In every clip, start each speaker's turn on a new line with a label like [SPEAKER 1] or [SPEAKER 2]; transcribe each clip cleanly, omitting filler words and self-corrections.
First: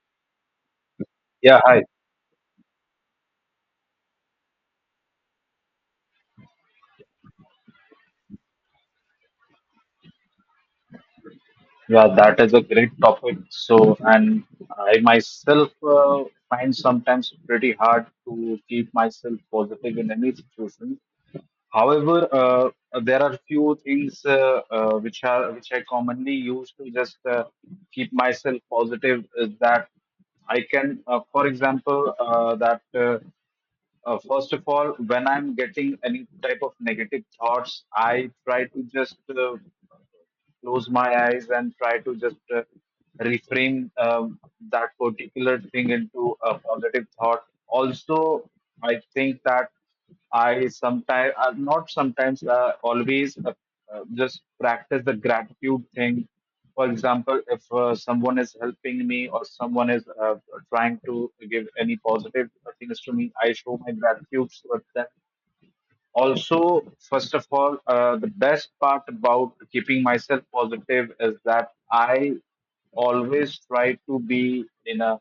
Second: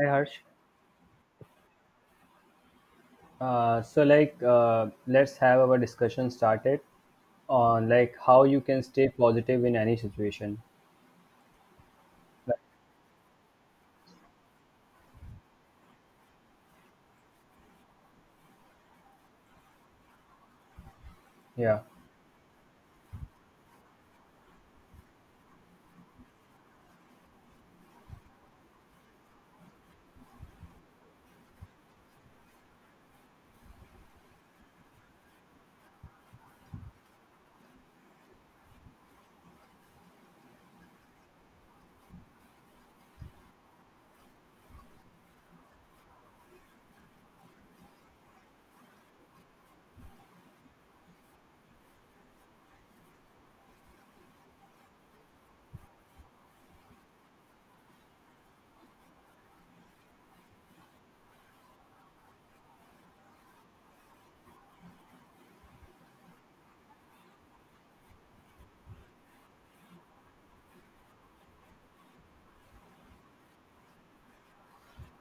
[SPEAKER 1] Hi Harsh.
[SPEAKER 2] Yeah, hi.
[SPEAKER 1] Let's have our discussion started on like how you can stay positive in any situation.
[SPEAKER 2] Yeah, that is
[SPEAKER 1] Like,
[SPEAKER 2] a great topic. So, and I myself uh, find sometimes pretty hard to keep myself positive in any situation.
[SPEAKER 1] yeah,
[SPEAKER 2] However, there are few things which I commonly use to just keep myself positive is that I can, for example, that first of all, when I'm getting any type of negative thoughts, I try to just close my eyes and try to just reframe that particular thing into a positive thought. Also, I think that. I sometimes, not sometimes, always just practice the gratitude thing. For example, if someone is helping me or someone is trying to give any positive things to me, I show my gratitude with them also. First of all, the best part about keeping myself positive is that I always try to be in a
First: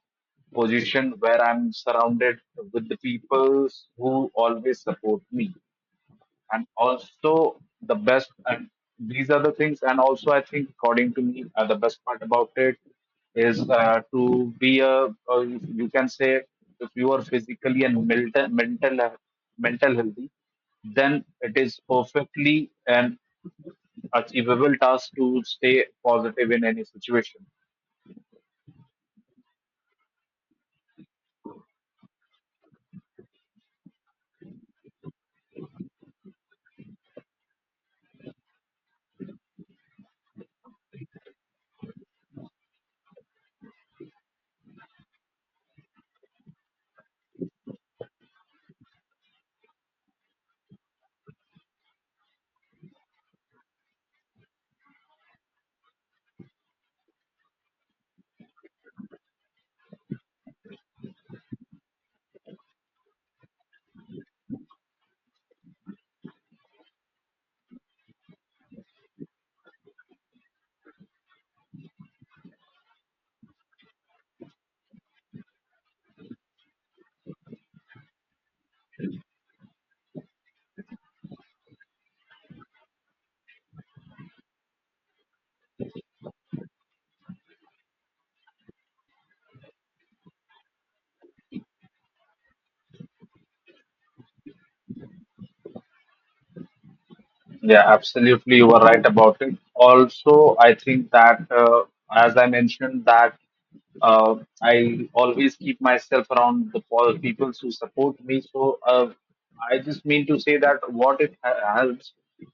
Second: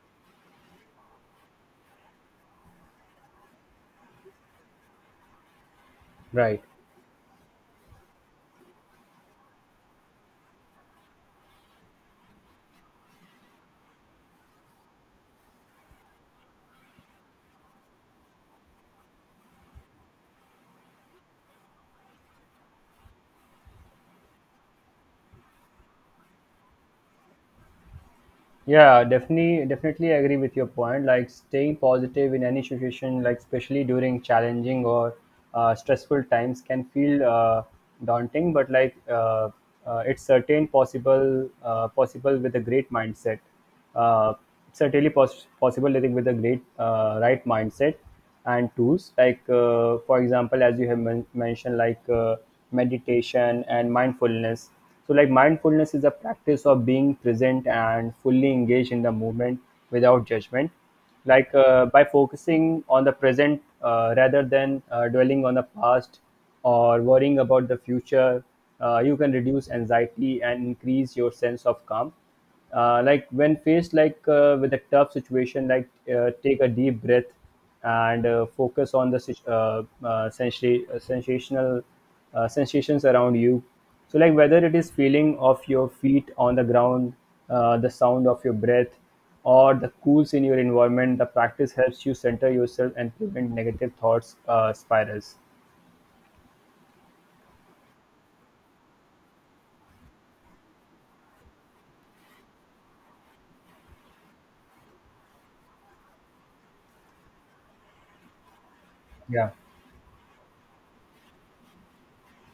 [SPEAKER 2] position where I'm surrounded with the people who always support me.
[SPEAKER 1] right.
[SPEAKER 2] And also the best and these are the things, and also I think according to me, the best part about it is to be a, or you can say, if you are physically and mental healthy, then it is perfectly an achievable task to stay positive in any situation.
[SPEAKER 1] Yeah, definitely, definitely agree with your point. Like staying positive in any situation, like especially during challenging or stressful times, can feel daunting. It's possible with a great mindset. uh, Certainly possible, I think, with a great right mindset and tools like, for example, as you have mentioned, like meditation and mindfulness. So like, mindfulness is a practice of being present and fully engaged in the moment without judgment. Like by focusing on the present rather than dwelling on the past or worrying about the future, you can reduce anxiety and increase your sense of calm. Like when faced, like with a tough situation, like take a deep breath and focus on the sit- sensa- sensational sensations around you. So like, whether it is feeling of your feet on the ground, the sound of your breath, or the cools in your environment, the practice helps you center yourself and prevent negative thoughts spirals.
[SPEAKER 2] Yeah, absolutely. You were right about it. Also, I think that, as I mentioned, that uh, I always keep myself around the people who support me. So
[SPEAKER 1] Yeah,
[SPEAKER 2] I just mean to say that what it helps,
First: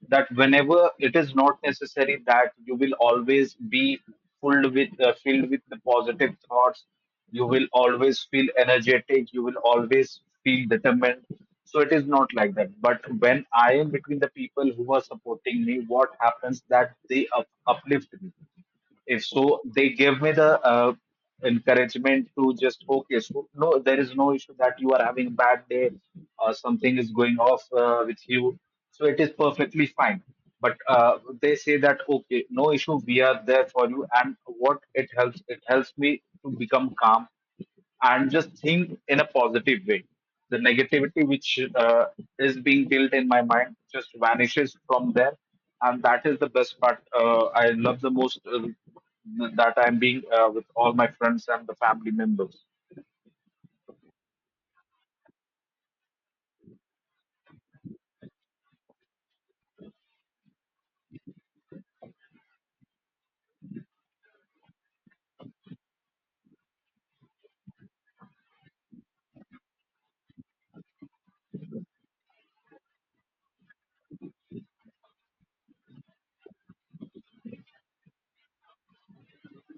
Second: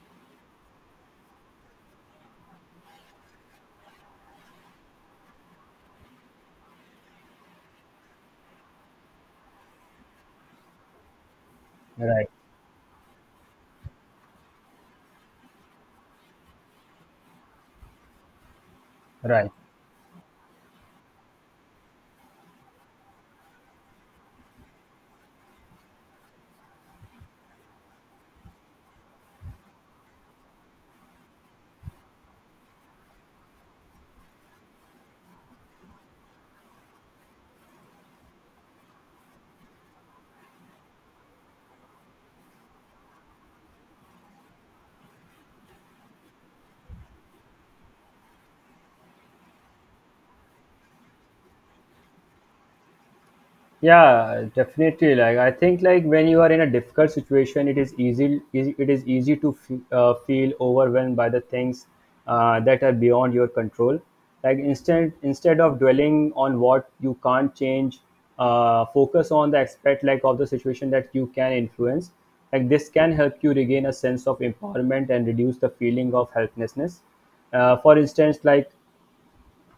[SPEAKER 2] that whenever, it is not necessary that you will always be filled with the positive thoughts. You will always feel energetic. You will always feel determined. So it is not
[SPEAKER 1] right,
[SPEAKER 2] like that. But when I am between the people who are supporting me, what happens that they uplift me. If
[SPEAKER 1] right.
[SPEAKER 2] so, they give me the encouragement to just okay. So no, there is no issue that you are having a bad day or something is going off with you. So it is perfectly fine. But they say that okay, no issue. We are there for you, and what it helps me to become calm and just think in a positive way. The negativity which is being built in my mind just vanishes from there, and that is the best part. I love the most that I'm being with all my friends and the family members.
[SPEAKER 1] Yeah, definitely. Like, I think, like when you are in a difficult situation, it is it is easy to feel overwhelmed by the things that are beyond your control. Like, instead of dwelling on what you can't change, focus on the aspect, like, of the situation that you can influence. Like, this can help you regain a sense of empowerment and reduce the feeling of helplessness. For instance, like,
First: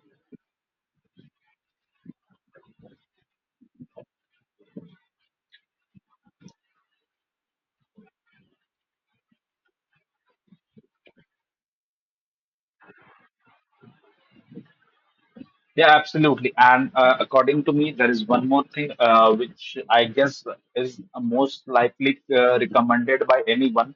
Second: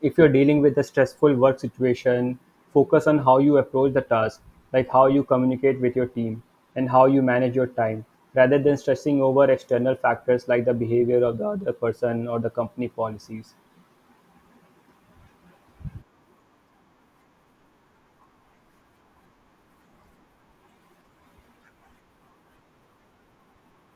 [SPEAKER 1] if you're dealing with a stressful work situation, focus on how you approach the task, like how you communicate with your team and how you manage your time, rather than stressing over external factors like the behavior of the other person or the company policies.
[SPEAKER 2] Yeah, absolutely. And according to me, there is one more thing which I guess is most likely recommended by anyone,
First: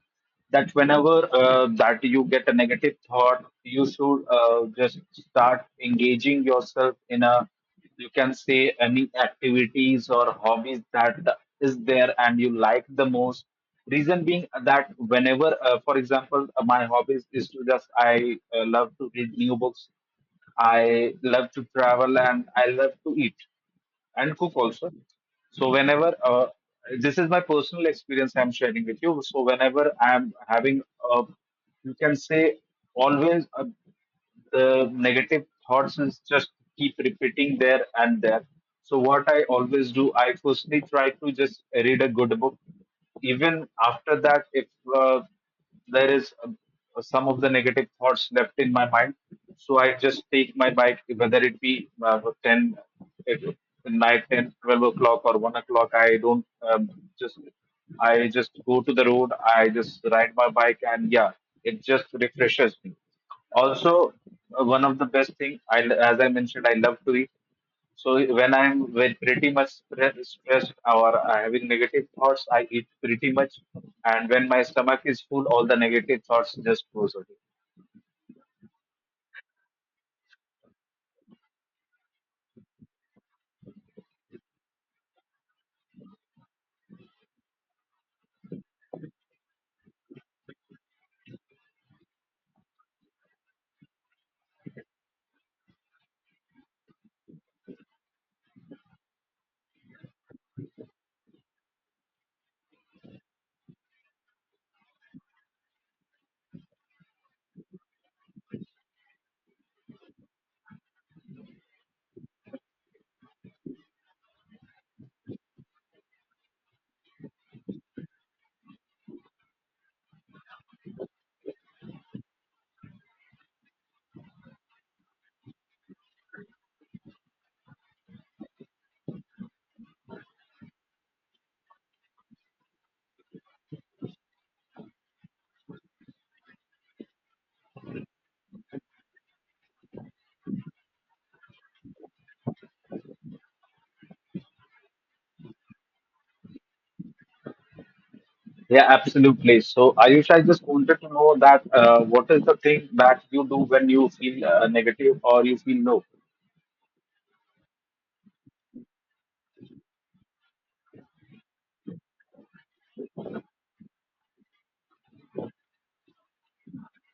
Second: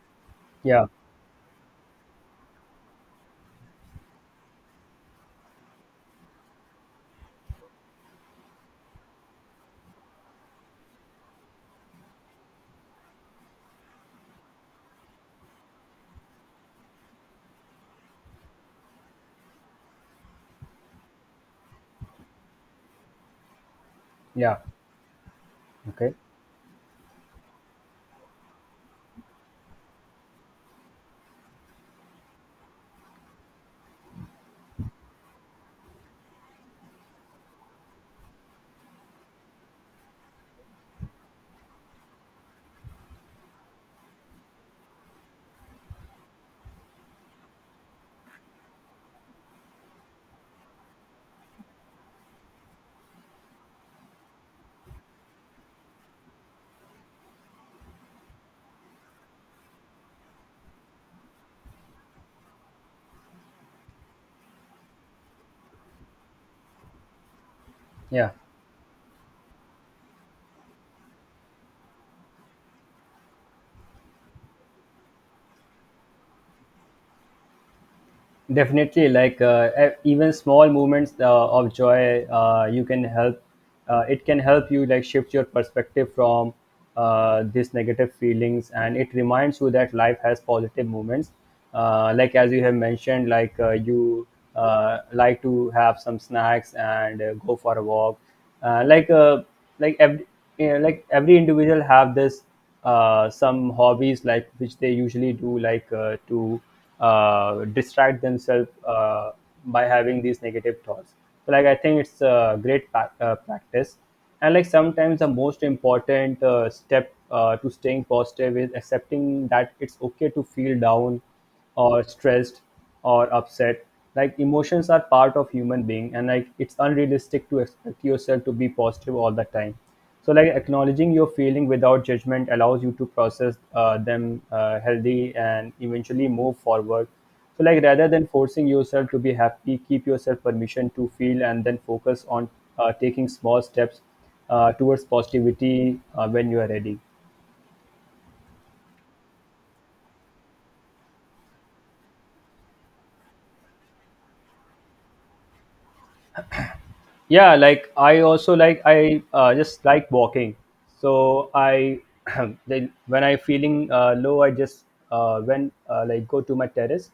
[SPEAKER 2] that
[SPEAKER 1] Yeah,
[SPEAKER 2] whenever, that you get a negative thought, you should just start engaging yourself in a, you can say, any activities or hobbies that is there and you like the most. Reason being that whenever, for example, my hobbies is to just, I love to read new books, I love to travel and I love to eat and cook
[SPEAKER 1] yeah,
[SPEAKER 2] also. So
[SPEAKER 1] okay,
[SPEAKER 2] whenever this is my personal experience I'm sharing with you. So whenever I'm having a, you can say, always a, the negative thoughts is just keep repeating there and there. So what I always do, I firstly try to just read a good book. Even after that, if uh, there is some of the negative thoughts left in my mind. So I just take my bike, whether it be uh, 10, it, night 10, 12 o'clock or 1 o'clock. I don't um, just, I just go to the road. I just ride my bike and yeah, it just refreshes me. Also, one of the best thing I, as I mentioned, I love to eat. So
[SPEAKER 1] yeah.
[SPEAKER 2] when I'm when pretty much stressed or having negative thoughts, I eat pretty much, and when my stomach is full, all the negative thoughts just goes away.
[SPEAKER 1] Definitely. Like e- even small moments of joy, you can help. It can help you, like, shift your perspective from these negative feelings, and it reminds you that life has positive moments. Like, as you have mentioned, like you like to have some snacks and go for a walk. Uh, like uh, like every, you know, like every individual have this some hobbies like which they usually do, like to distract themselves by having these negative thoughts. So like, I think it's a great practice. And like, sometimes the most important step to staying positive is accepting that it's okay to feel down or stressed or upset. Like, emotions are part of human being, and like it's unrealistic to expect yourself to be positive all the time. So like, acknowledging your feeling without judgment allows you to process them healthy and eventually move forward. So like, rather than forcing yourself to be happy, keep yourself permission to feel, and then focus on taking small steps towards positivity when you are ready.
[SPEAKER 2] Yeah, absolutely. So Ayush, I just wanted to know that, what is the thing that you do when you feel negative or you feel low?
[SPEAKER 1] Yeah, like I also, like I just like walking. So I then when I feeling low, I just when like go to my terrace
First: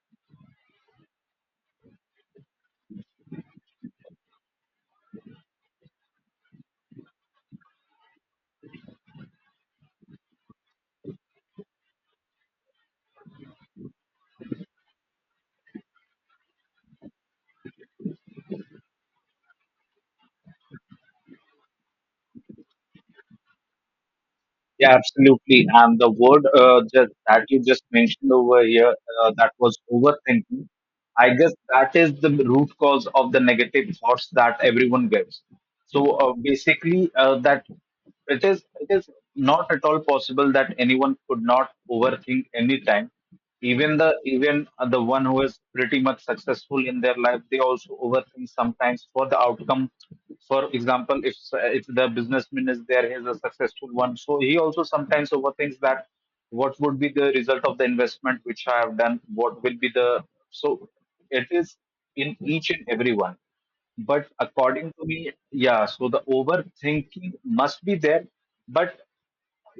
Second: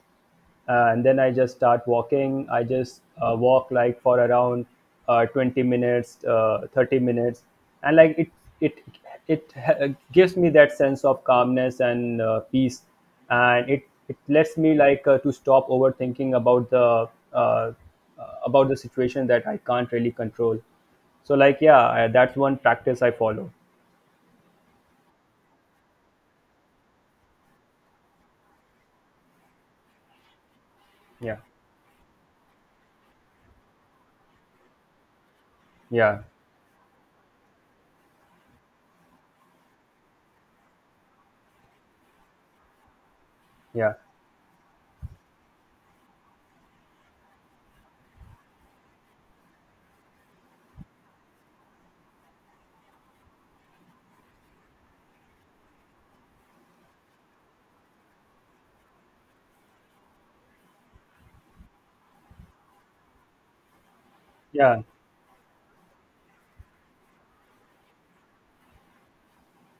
[SPEAKER 1] and then I just start walking. I just walk like for around 20 minutes, 30 minutes. And like it it gives me that sense of calmness and peace. And it lets me, like, to stop overthinking about the situation that I can't really control. So like, yeah, that's one practice I follow.
[SPEAKER 2] Yeah, absolutely. And the word just, that you just mentioned over here, that was overthinking. I
[SPEAKER 1] Yeah,
[SPEAKER 2] guess that is the root cause of the negative thoughts that everyone gets. So
[SPEAKER 1] yeah,
[SPEAKER 2] basically, that it is not at all possible that anyone could not overthink anytime,
[SPEAKER 1] yeah,
[SPEAKER 2] even the one who is pretty much successful in their life, they also overthink sometimes for the outcome. For example, if the businessman is there, he's a successful one, so he also sometimes overthinks that what would be the result of the investment which I have done, what will be the, so it is in each and every one. But
[SPEAKER 1] yeah.
[SPEAKER 2] according to me, yeah, so the overthinking must be there, but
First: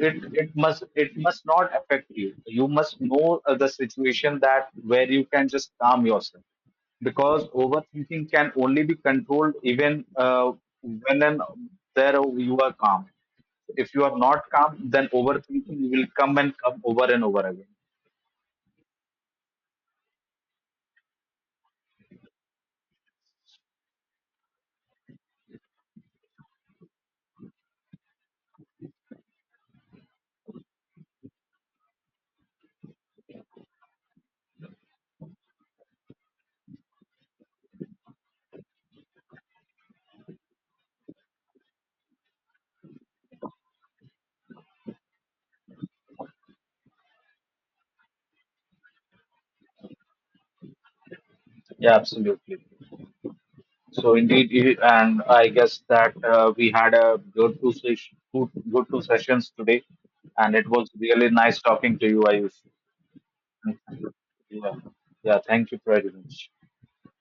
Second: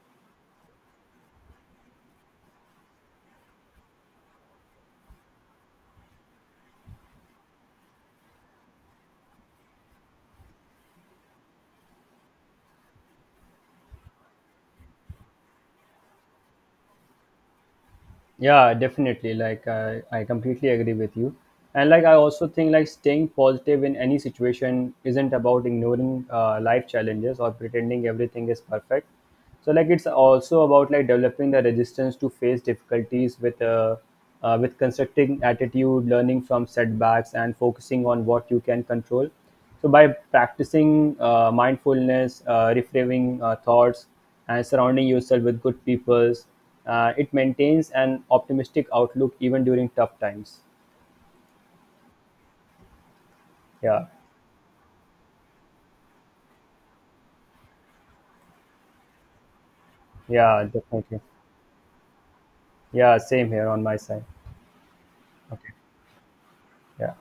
[SPEAKER 2] it must not affect you. You must know the situation, that where you can just calm yourself, because overthinking can only be controlled even when and there you are calm. If you are not calm, then overthinking will come and come over and over again.
[SPEAKER 1] Yeah, definitely. Like I completely agree with you. And like, I also think, like staying positive in any situation isn't about ignoring life challenges or pretending everything is perfect. So like, it's also about, like, developing the resistance to face difficulties with constructing attitude, learning from setbacks, and focusing on what you can control. So by practicing mindfulness, reframing thoughts and surrounding yourself with good people. It maintains an optimistic outlook even during tough times.
[SPEAKER 2] Yeah, absolutely. So
[SPEAKER 1] Yeah,
[SPEAKER 2] indeed, and I guess that we had a good two good two sessions today, and it
[SPEAKER 1] yeah,
[SPEAKER 2] was
[SPEAKER 1] definitely.
[SPEAKER 2] really nice talking to you, Ayush.
[SPEAKER 1] Yeah, same here on my side.
[SPEAKER 2] Yeah. Yeah. Thank
[SPEAKER 1] Okay,
[SPEAKER 2] you very much.
[SPEAKER 1] yeah.